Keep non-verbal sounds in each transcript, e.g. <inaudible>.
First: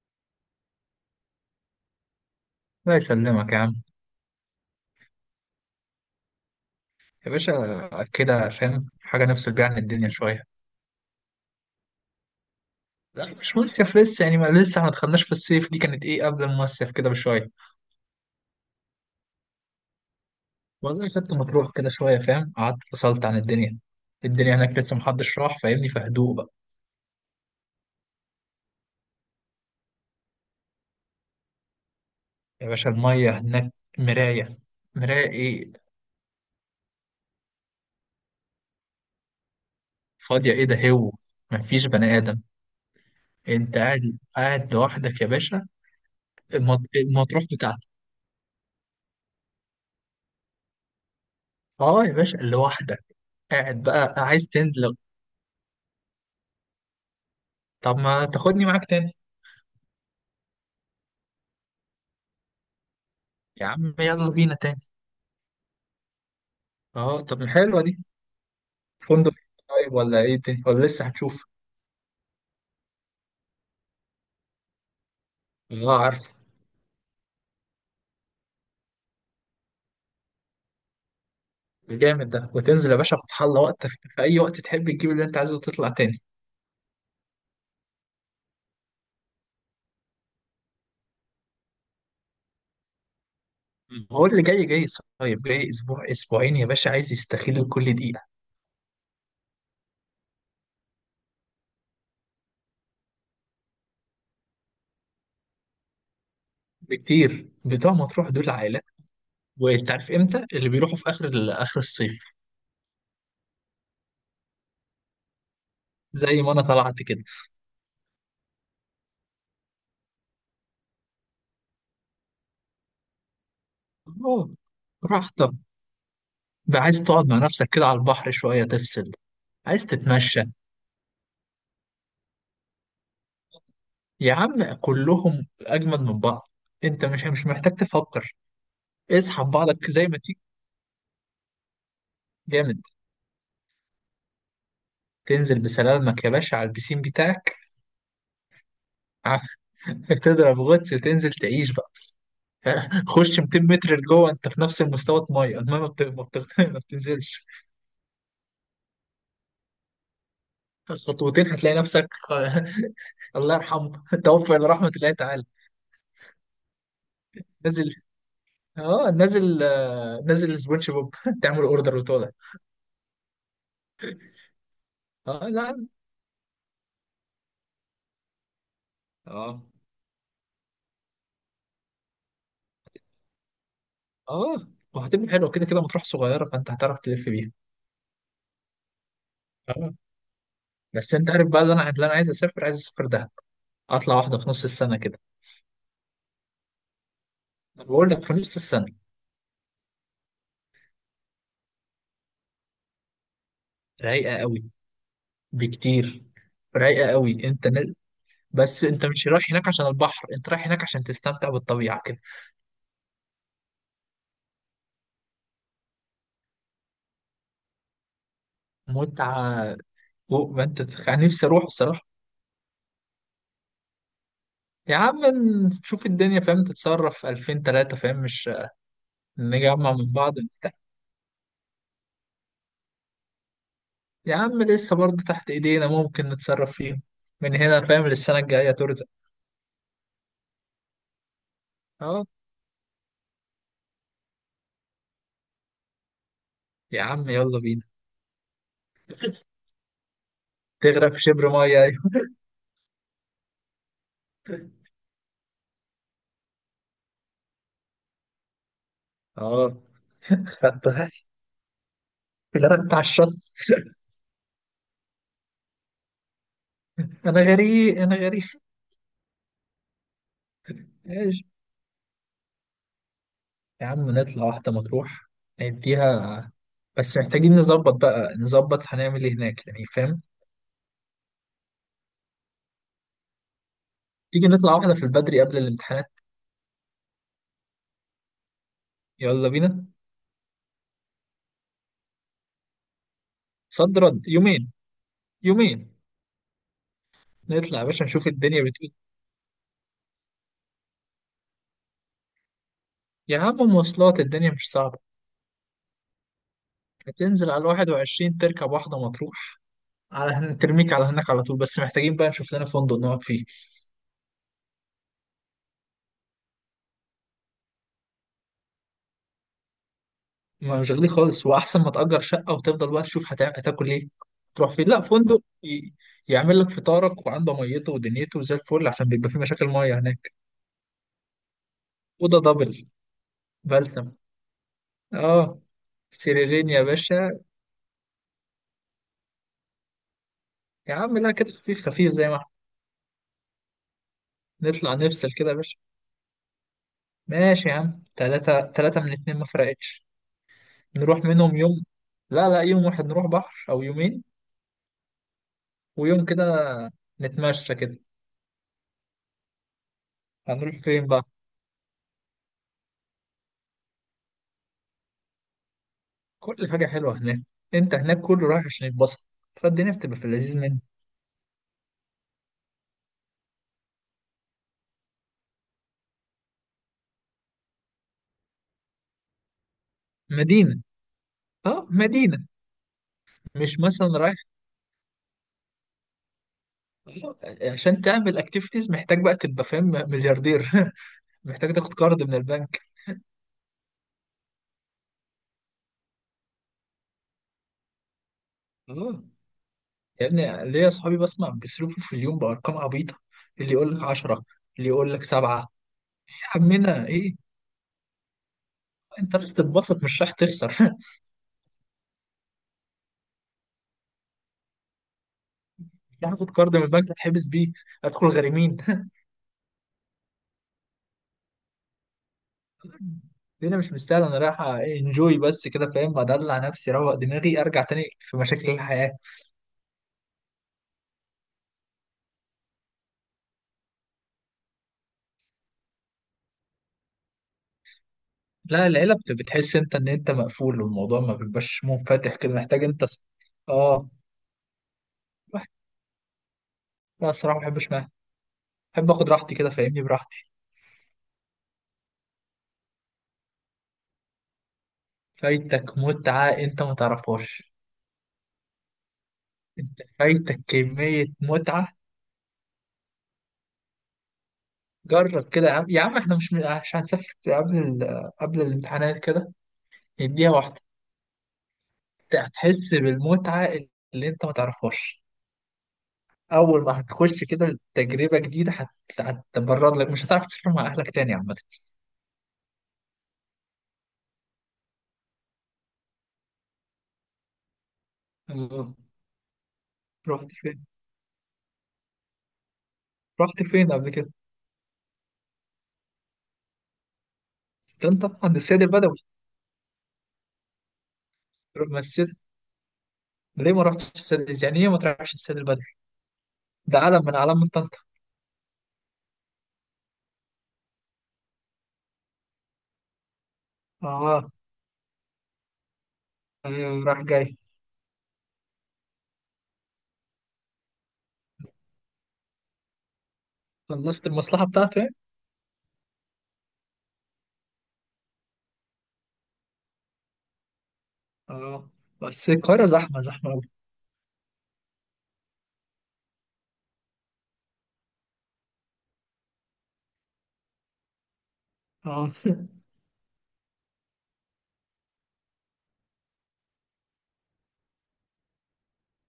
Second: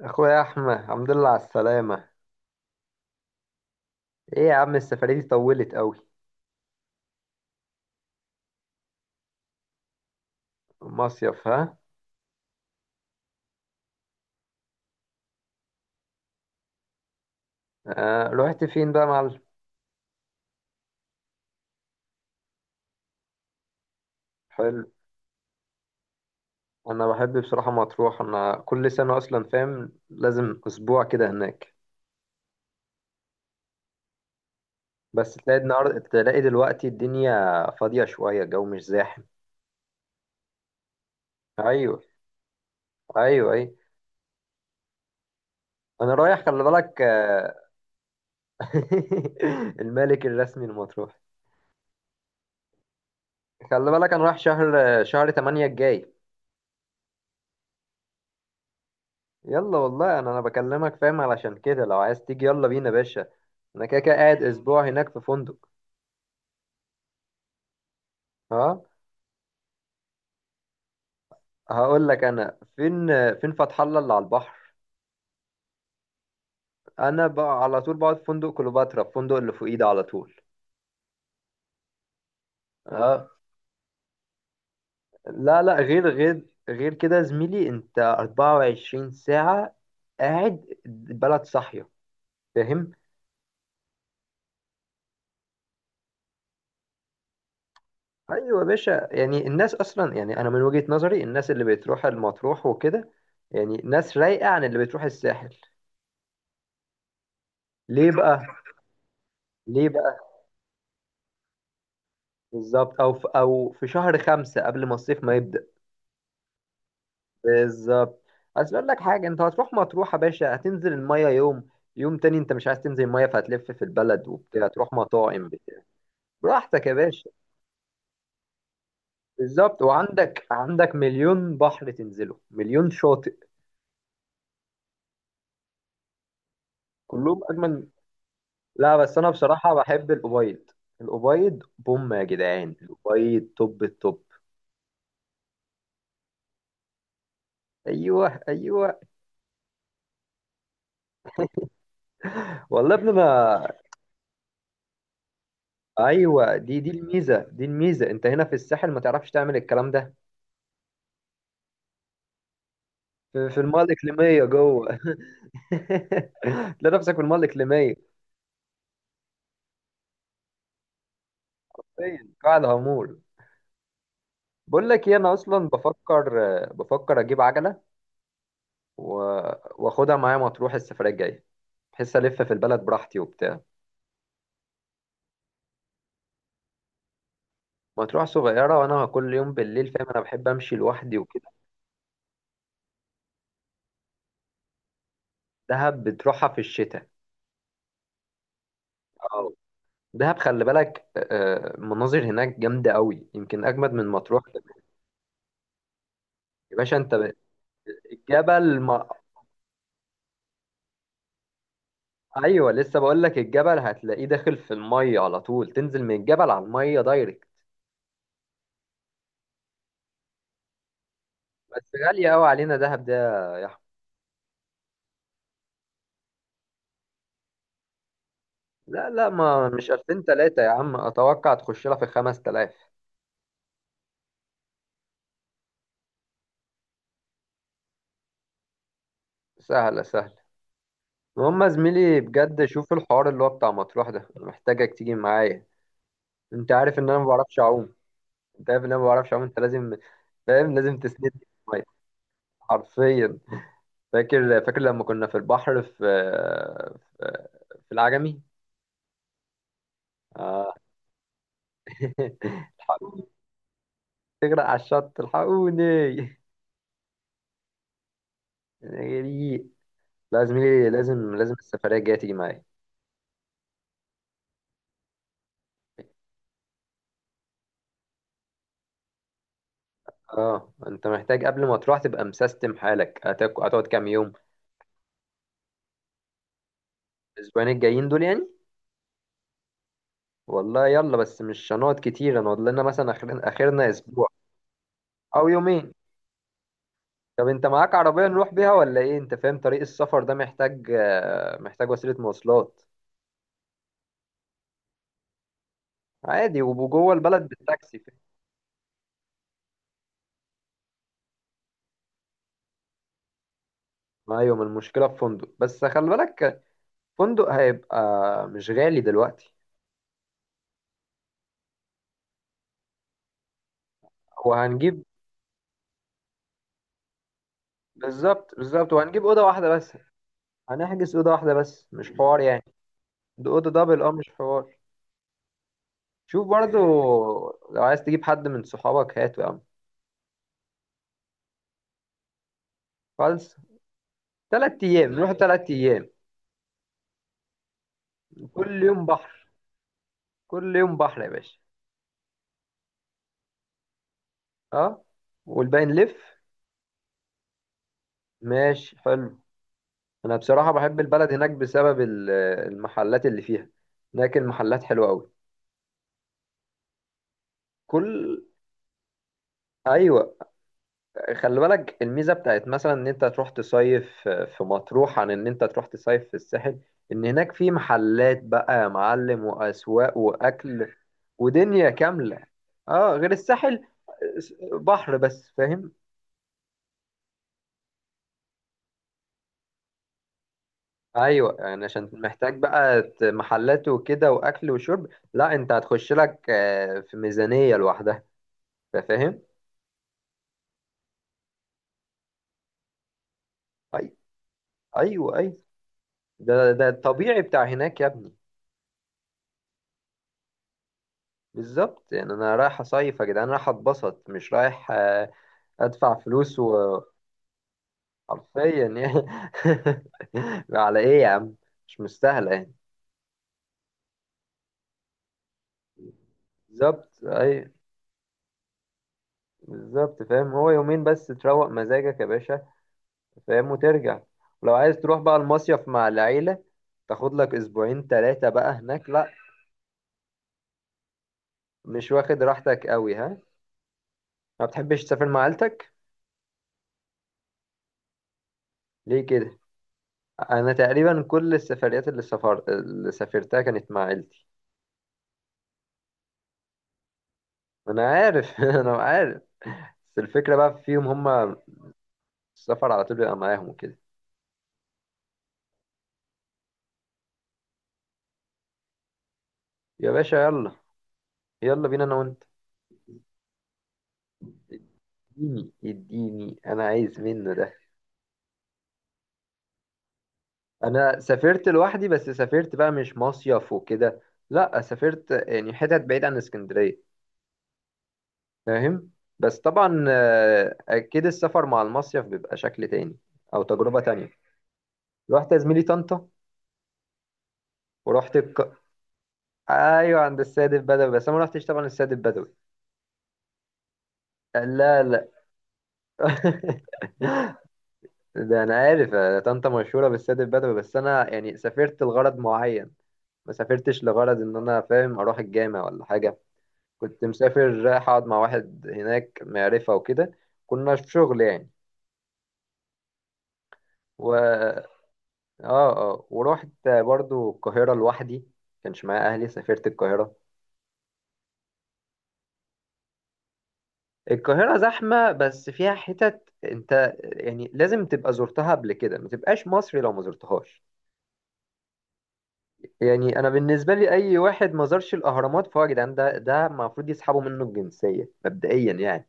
اخويا احمد، الحمد لله على السلامه. الله يسلمك يا عم. ايه يا عم، السفريه دي طولت قوي؟ يا باشا كده فاهم، حاجة نفصل بيها عن الدنيا شوية. مصيف؟ ها. لا مش مصيف لسه، يعني ما لسه ما دخلناش في الصيف، دي كانت ايه قبل المصيف كده بشوية. آه، رحت فين بقى يا معلم؟ والله خدت مطروح كده شوية فاهم، قعدت فصلت عن الدنيا. الدنيا هناك حلو. لسه محدش راح فاهمني، في هدوء بقى. انا بحب بصراحه مطروح، انا كل سنه اصلا فاهم لازم اسبوع كده هناك. يا باشا المية هناك مراية. مراية بس تلاقي ايه. النهارده، تلاقي دلوقتي الدنيا فاضيه شويه، الجو مش زاحم. فاضية ايه ده هو؟ مفيش ايوه، بني آدم. ايوه، ايوه. انت قاعد لوحدك يا باشا. انا رايح، خلي بالك. المطروح بتاعتك. <laughs> الملك الرسمي لمطروح. اه يا باشا لوحدك. قاعد خلي بالك، بقى انا رايح عايز شهر تنزل. شهر 8 الجاي. طب ما تاخدني معاك تاني. يلا والله، انا بكلمك فاهم، علشان كده لو عايز تيجي يلا بينا يا باشا. يا انا عم كده كده يلا قاعد بينا تاني. اسبوع هناك في فندق. اه طب حلوه دي. ها؟ فندق. طيب ولا ايه تاني ولا لسه هتشوف. هقول لك انا فين فتح الله اللي على البحر. اه عارف. انا بقى على طول بقعد في فندق كليوباترا، في فندق اللي فوقيه ده على طول. الجامد ده وتنزل يا باشا ها. فتح الله، وقتك في اي وقت تحب تجيب اللي انت عايزه لا، وتطلع غير تاني. غير غير كده يا زميلي، انت 24 ساعة قاعد، البلد صاحية، فاهم؟ هو اللي جاي جاي. صايب، جاي اسبوع اسبوعين يا باشا عايز يستغل كل دقيقه. ايوه يا باشا، يعني الناس اصلا، يعني انا من وجهة نظري، الناس اللي بتروح المطروح وكده يعني ناس رايقة عن اللي بتروح الساحل. بكتير، بتوع ليه مطروح بقى؟ دول عائلات. ليه وانت عارف بقى؟ امتى اللي بيروحوا، في اخر اخر الصيف. بالظبط، او في شهر 5 قبل ما الصيف ما يبدأ. زي ما انا طلعت كده. بالظبط. عايز اقول لك حاجة، انت هتروح مطروح يا باشا، هتنزل المية يوم. يوم تاني انت مش عايز تنزل المية، فهتلف في البلد اه وبتاع، تروح مطاعم راحتك. بتاع بقى براحتك يا عايز تقعد باشا. مع نفسك كده على البحر شويه تفصل. بالظبط، عايز تتمشى. وعندك عندك مليون بحر تنزله، مليون شاطئ. يا عم كلهم اجمد من بعض. انت مش كلهم مش محتاج اجمل. تفكر. لا بس انا اسحب بصراحة بعضك زي بحب ما تيجي. الأبيض. الأبيض بوم يا جدعان، جامد. الأبيض توب التوب. تنزل بسلامك يا باشا على البسين بتاعك. ايوه، ايوه. <laughs> تضرب غطس وتنزل تعيش بقى. والله يا <laughs> ابني خش 200 انا، متر لجوه، انت في نفس المستوى. الميه الميه ما بت- ما ايوه بت- <laughs> ما دي دي الميزه بتنزلش. دي الميزه انت هنا في الساحل ما تعرفش تعمل الكلام ده. خطوتين هتلاقي نفسك. <laughs> في الله في الميه يرحمه. <laughs> الاقليميه توفى الى رحمه جوه. الله تعالى. <laughs> تلاقي نفسك في الميه نازل. الاقليميه. اه نازل، نازل سبونج بوب. <laughs> تعمل اوردر فين وتقعد. قاع الهامور؟ بقول لك ايه، انا اه اصلا لا. بفكر اجيب عجله و... اه. واخدها معايا مطروح السفريه الجايه، بحيث الف في البلد براحتي وبتاع. اه وهتبقى حلوه، كده كده مطروح صغيره فانت هتعرف تلف بيها. مطروح صغيره وانا كل يوم بالليل اه فاهم انا بحب امشي بس لوحدي انت عارف وكده. بقى، اللي انا عايز اسافر، عايز اسافر دهب. اطلع واحده في نص السنه كده. دهب بتروحها في الشتاء. انا بقول لك في نص السنه. اه. دهب خلي بالك. مناظر هناك جامده قوي، يمكن اجمد من رايقه مطروح. قوي بكتير. يا باشا رايقه انت، قوي. انت الجبل بس انت ما. مش رايح هناك عشان البحر، انت رايح هناك عشان تستمتع بالطبيعه كده. ايوه لسه بقول لك، الجبل هتلاقيه داخل في الميه على طول، تنزل من الجبل على الميه دايركت. متعه. فوق ما انت أنا نفسي اروح بس الصراحه. غاليه قوي علينا دهب ده. يا احمد، يا عم نشوف الدنيا فاهم، تتصرف 2000 3 فاهم، مش لا، ما مش نجمع من 2000 بعض. 3 يا عم، اتوقع تخش لها في 5000. يا عم لسه برضه تحت ايدينا ممكن نتصرف فيهم. من هنا فاهم للسنة الجاية ترزق. سهله سهله. المهم يا زميلي اه بجد، شوف الحوار اللي هو بتاع مطروح ده، أنا محتاجك تيجي معايا. انت عارف يا ان انا ما عم بعرفش يلا بينا. اعوم. انت عارف ان انا ما بعرفش اعوم، انت لازم، فاهم لازم تغرق في تسندني في شبر مية المية. ايوه. حرفيا. فاكر لما كنا في البحر في في العجمي. اه آه، خدت غرق- <laughs> غرقت على الحقوني، الشط. تغرق على الشط الحقوني. انا غريق انا غريق. أنا جريء. لا زميلي، لازم ماشي. لازم السفرية الجاية تيجي معايا. يا عم نطلع واحدة مطروح. نديها. بس محتاجين نظبط بقى، نظبط هنعمل ايه هناك يعني فاهم. اه انت محتاج قبل ما تروح تبقى مسيستم حالك. هتقعد كام يوم؟ تيجي نطلع واحدة في البدري قبل الامتحانات. الاسبوعين الجايين دول يعني. يلا بينا. والله يلا، بس مش هنقعد كتير، هنقعد لنا مثلا اخرنا صد اسبوع رد يومين. او يومين. يومين. طب انت نطلع يا معاك باشا عربية نشوف نروح الدنيا بيها بتقول. ولا ايه؟ انت فاهم طريق السفر ده محتاج، محتاج وسيلة مواصلات. يا عم مواصلات الدنيا مش صعبة. عادي، وجوه البلد هتنزل على بالتاكسي فاهم؟ 21 تركب واحدة مطروح. على ترميك على هناك على طول، بس محتاجين بقى نشوف لنا فندق نقعد فيه. ايوه، ما المشكلة في فندق، بس خلي بالك فندق هيبقى مش غالي دلوقتي. ما مش غالي خالص، واحسن ما تأجر شقة وتفضل بقى تشوف هتاكل ايه، تروح فين. لا وهنجيب. فندق يعمل لك فطارك وعنده ميته ودنيته بالظبط زي الفل، بالظبط، عشان وهنجيب بيبقى في أوضة مشاكل واحدة بس، ميه هناك. هنحجز أوضة واحدة بس، مش اوضه حوار يعني. دبل. ده أوضة دبل، بلسم. أه مش حوار. اه شوف سريرين برضو، يا باشا. لو عايز تجيب حد من صحابك هاته يا عم. يا عم لا كده خفيف خفيف زي ما احنا. خالص. تلات نطلع أيام نفصل نروح، كده يا تلات باشا. أيام ماشي يا عم، تلاتة كل تلاتة يوم من اتنين ما بحر. فرقتش. كل يوم نروح بحر يا منهم باشا. يوم. لا لا يوم واحد نروح بحر او يومين. أه، والباقي ويوم نلف. كده نتمشى كده. ماشي حلو. أنا بصراحة هنروح بحب فين بقى؟ البلد هناك بسبب المحلات اللي فيها. هناك المحلات حلوة أوي. كل حاجة حلوة هناك. انت هناك كل كله رايح عشان يتبسط. فالدنيا بتبقى في أيوة، اللذيذ منه. خلي بالك الميزه بتاعت مثلا ان انت تروح تصيف في مطروح عن ان انت تروح تصيف في الساحل، ان هناك في محلات بقى يا معلم، واسواق مدينة. واكل اه ودنيا كامله. مدينة. اه غير مش الساحل، مثلا رايح بحر بس فاهم. عشان تعمل اكتيفيتيز، محتاج بقى تبقى فاهم ملياردير. <laughs> ايوه، محتاج يعني تاخد عشان قرض من محتاج البنك. بقى محلات وكده، واكل وشرب. لا، انت هتخش لك في ميزانيه لوحدها. اه فاهم. يا ابني، ليا اصحابي بسمع بيصرفوا في اليوم بارقام عبيطة. اللي يقول لك أي- 10. اللي يقول لك ايوه، ايوه. 7. يا ده عمنا ايه. الطبيعي بتاع هناك يا ابني. انت رايح تتبسط مش رايح تخسر. <laughs> بالظبط يعني، انا رايح اصيف يا جدعان، رايح اتبسط، مش رايح ادفع مش رايح تاخد فلوس، قرض من وحرفيا البنك تتحبس بيه. هتدخل غريمين. يعني. <laughs> على ايه يا عم؟ مش مستاهله يعني. الدنيا مش مستاهله، انا رايح انجوي بس كده فاهم، ادلع نفسي، اروق بالظبط، دماغي، اي ارجع تاني في مشاكل الحياه. بالظبط، فاهم، هو يومين بس تروق مزاجك يا باشا، فاهم، وترجع. ولو عايز تروح بقى المصيف مع العيله، تاخد لك اسبوعين ثلاثه بقى لا هناك. العيله لا، بتحس انت ان انت مقفول، والموضوع ما بيبقاش مش منفتح واخد كده، محتاج راحتك انت قوي؟ ها. اه ما بتحبش تسافر مع واحد- عيلتك. لا الصراحه ما بحبش معاها. بحب ليه اخد راحتي كده؟ كده فاهمني، براحتي. انا تقريبا كل السفريات اللي سافرتها كانت مع عيلتي. فايتك متعه انت ما تعرفهاش. انا عارف، <laughs> انا عارف. انت بس الفكره فايتك بقى فيهم كميه هم، متعه. السفر على طول بيبقى معاهم وكده. جرب كده يا عم، يا عم احنا مش هنسافر قبل قبل الامتحانات كده. يا باشا نديها يلا، واحده. يلا بينا انا وانت. هتحس بالمتعه اللي انت ما تعرفهاش. اديني اديني، اول انا ما عايز هتخش منه ده. كده تجربه جديده، هتبرر لك مش هتعرف تسافر مع اهلك انا تاني عامه. سافرت لوحدي، بس سافرت بقى مش مصيف وكده. لا سافرت، يعني حتت بعيد عن اسكندريه، اه فاهم. بس طبعا رحت فين. اكيد السفر مع المصيف بيبقى شكل تاني، او رحت فين تجربه قبل تانية. كده. رحت يا زميلي طنطا، ده انت ورحت عند الك... السيد البدوي. ايوه عند السيد البدوي، بس انا ما رحتش طبعا ما السيد السيد. البدوي. ليه ما رحتش السيد، يعني ايه ما لا، لا. تروحش السيد البدوي. ده علم من <laughs> اعلام طنطا. ده انا عارف، طنطا مشهوره بالسد البدوي، بس انا يعني سافرت لغرض معين، ما سافرتش لغرض اه ان انا فاهم اروح الجامع ولا حاجه. ايوه راح كنت جاي. مسافر رايح اقعد مع واحد هناك معرفه وكده، كنا في شغل يعني. و خلصت المصلحه اه بتاعته يعني. اه ورحت برضو القاهره لوحدي، كانش معايا اهلي، سافرت القاهره. اه بس القاهره زحمه زحمه قوي. القاهره زحمه، بس فيها حتت انت يعني لازم تبقى زرتها قبل كده، ما تبقاش مصري لو ما زرتهاش. اه يعني انا بالنسبه لي اي واحد ما زارش الاهرامات، فهو يا جدعان ده المفروض يسحبوا منه الجنسيه مبدئيا يعني.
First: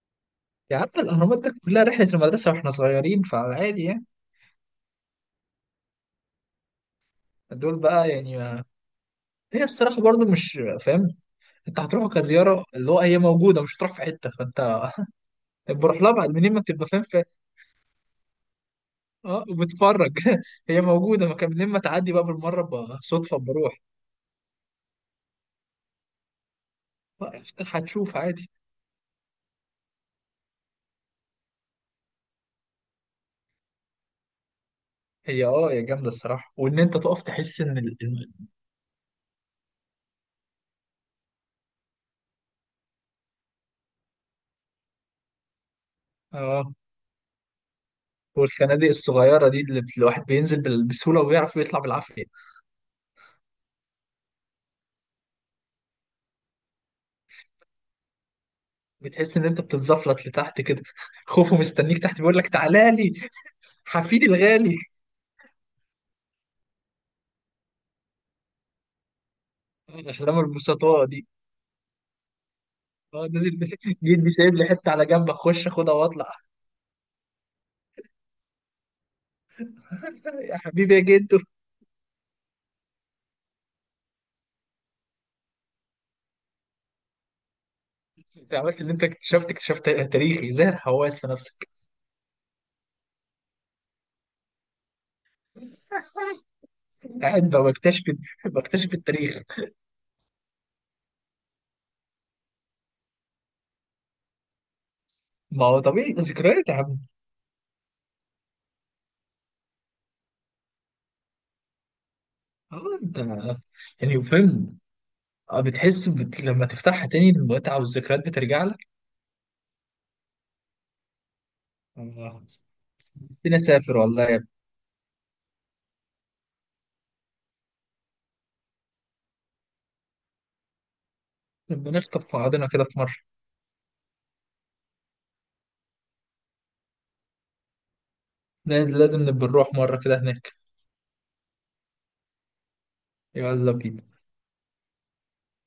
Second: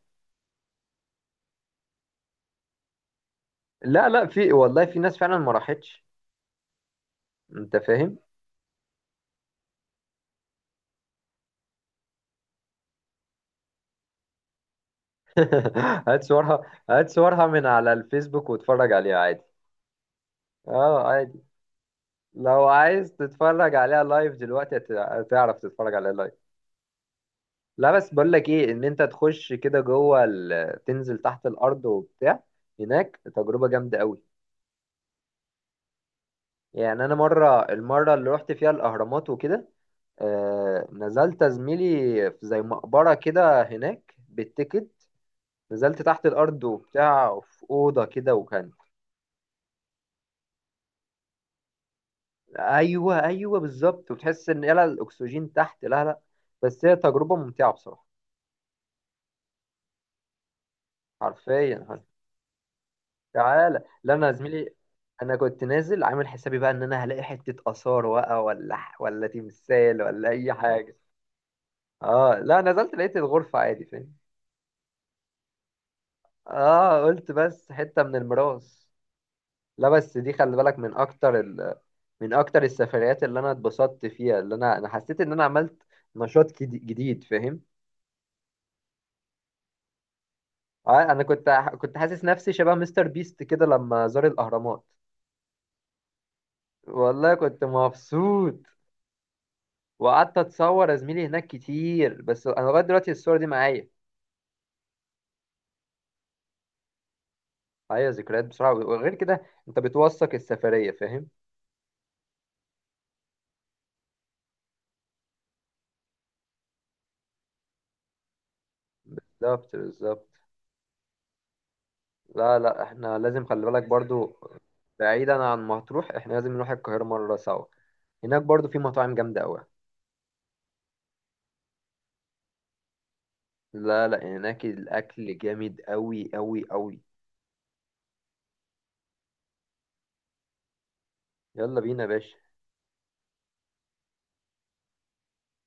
يا عم الاهرامات ده كلها رحله المدرسه واحنا صغيرين، فعلى عادي يعني. لا لا، في والله في ناس فعلا ما راحتش. انت دول بقى فاهم. يعني ما... هي الصراحه برضو مش فاهم. انت هتروحه كزياره، اللي هو هي موجوده مش هتروح في حته، فانت بروح <laughs> لها هات بعد منين ما صورها، بتبقى فاهم هات في. صورها من على الفيسبوك واتفرج عليها عادي. اه وبتفرج. <laughs> هي اه موجوده ما عادي. كان، منين ما تعدي بقى بالمره لو عايز صدفه تتفرج بروح. عليها لايف دلوقتي، هتعرف تتفرج عليها لايف. اه، افتح لا بس هتشوف بقول لك عادي. ايه، ان انت تخش كده جوه تنزل تحت الارض وبتاع، هناك تجربه جامده قوي. هي اه هي جامده الصراحه، وان انت يعني انا تقف مره، تحس ان اللي رحت فيها الاهرامات وكده، نزلت يا زميلي، في زي مقبرة كده هناك بالتيكت. نزلت تحت الأرض اه. وبتاع، في أوضة كده وكان. والخنادق الصغيره دي اللي الواحد بينزل بسهوله ويعرف يطلع بالعافيه. أيوه، أيوه بالظبط، وتحس إن يلا الأكسجين تحت. لا لا، بس هي تجربة ممتعة بصراحة. بتحس ان انت بتتزفلط لتحت كده. <laughs> خوفه حرفيا. مستنيك تحت بيقول لك تعالى لي تعالى لا حفيدي أنا يا زميلي، الغالي. أنا كنت نازل عامل حسابي بقى إن أنا هلاقي حتة آثار بقى، ولا تمثال، <laughs> ولا احلام أي حاجة. البسطاء. اه لا، نزلت لقيت اه نازل. الغرفة عادي <laughs> فاهم. جدي سايب لي حته على جنب اخش اخدها واطلع. اه قلت بس حتة من الميراث. لا بس دي <laughs> خلي يا بالك من حبيبي يا جدو. اكتر من اكتر السفريات اللي انا اتبسطت فيها، اللي انا حسيت ان انا عملت نشاط جديد فاهم. انت عملت اللي انت اكتشفت تاريخي زي الحواس انا في كنت نفسك. كنت حاسس نفسي شبه مستر بيست كده لما زار الاهرامات. <laughs> والله قاعد كنت بكتشف مبسوط. بكتشف التاريخ. وقعدت اتصور يا زميلي هناك كتير، بس انا لغايه دلوقتي الصور دي معايا. ما هو طبيعي ذكريات يا عم. معايا ذكريات بسرعه، وغير كده انت بتوثق السفريه فاهم. اه انت يعني فاهم. اه بتحس لما تفتحها تاني المتعه والذكريات بترجع لك. بالظبط بالظبط. اه. لا لا، احنا لازم نفسي خلي بالك اسافر والله برضو، يا ابني. بعيدا عن مطروح، احنا لازم نروح القاهرة مرة سوا، هناك برضو في مطاعم جامدة أوي. نبقى نخطف في بعضنا كده في مره. لا لا، هناك الأكل جامد أوي أوي أوي. لازم لازم نبقى نروح مره كده هناك. يلا بينا يا باشا. يلا بينا.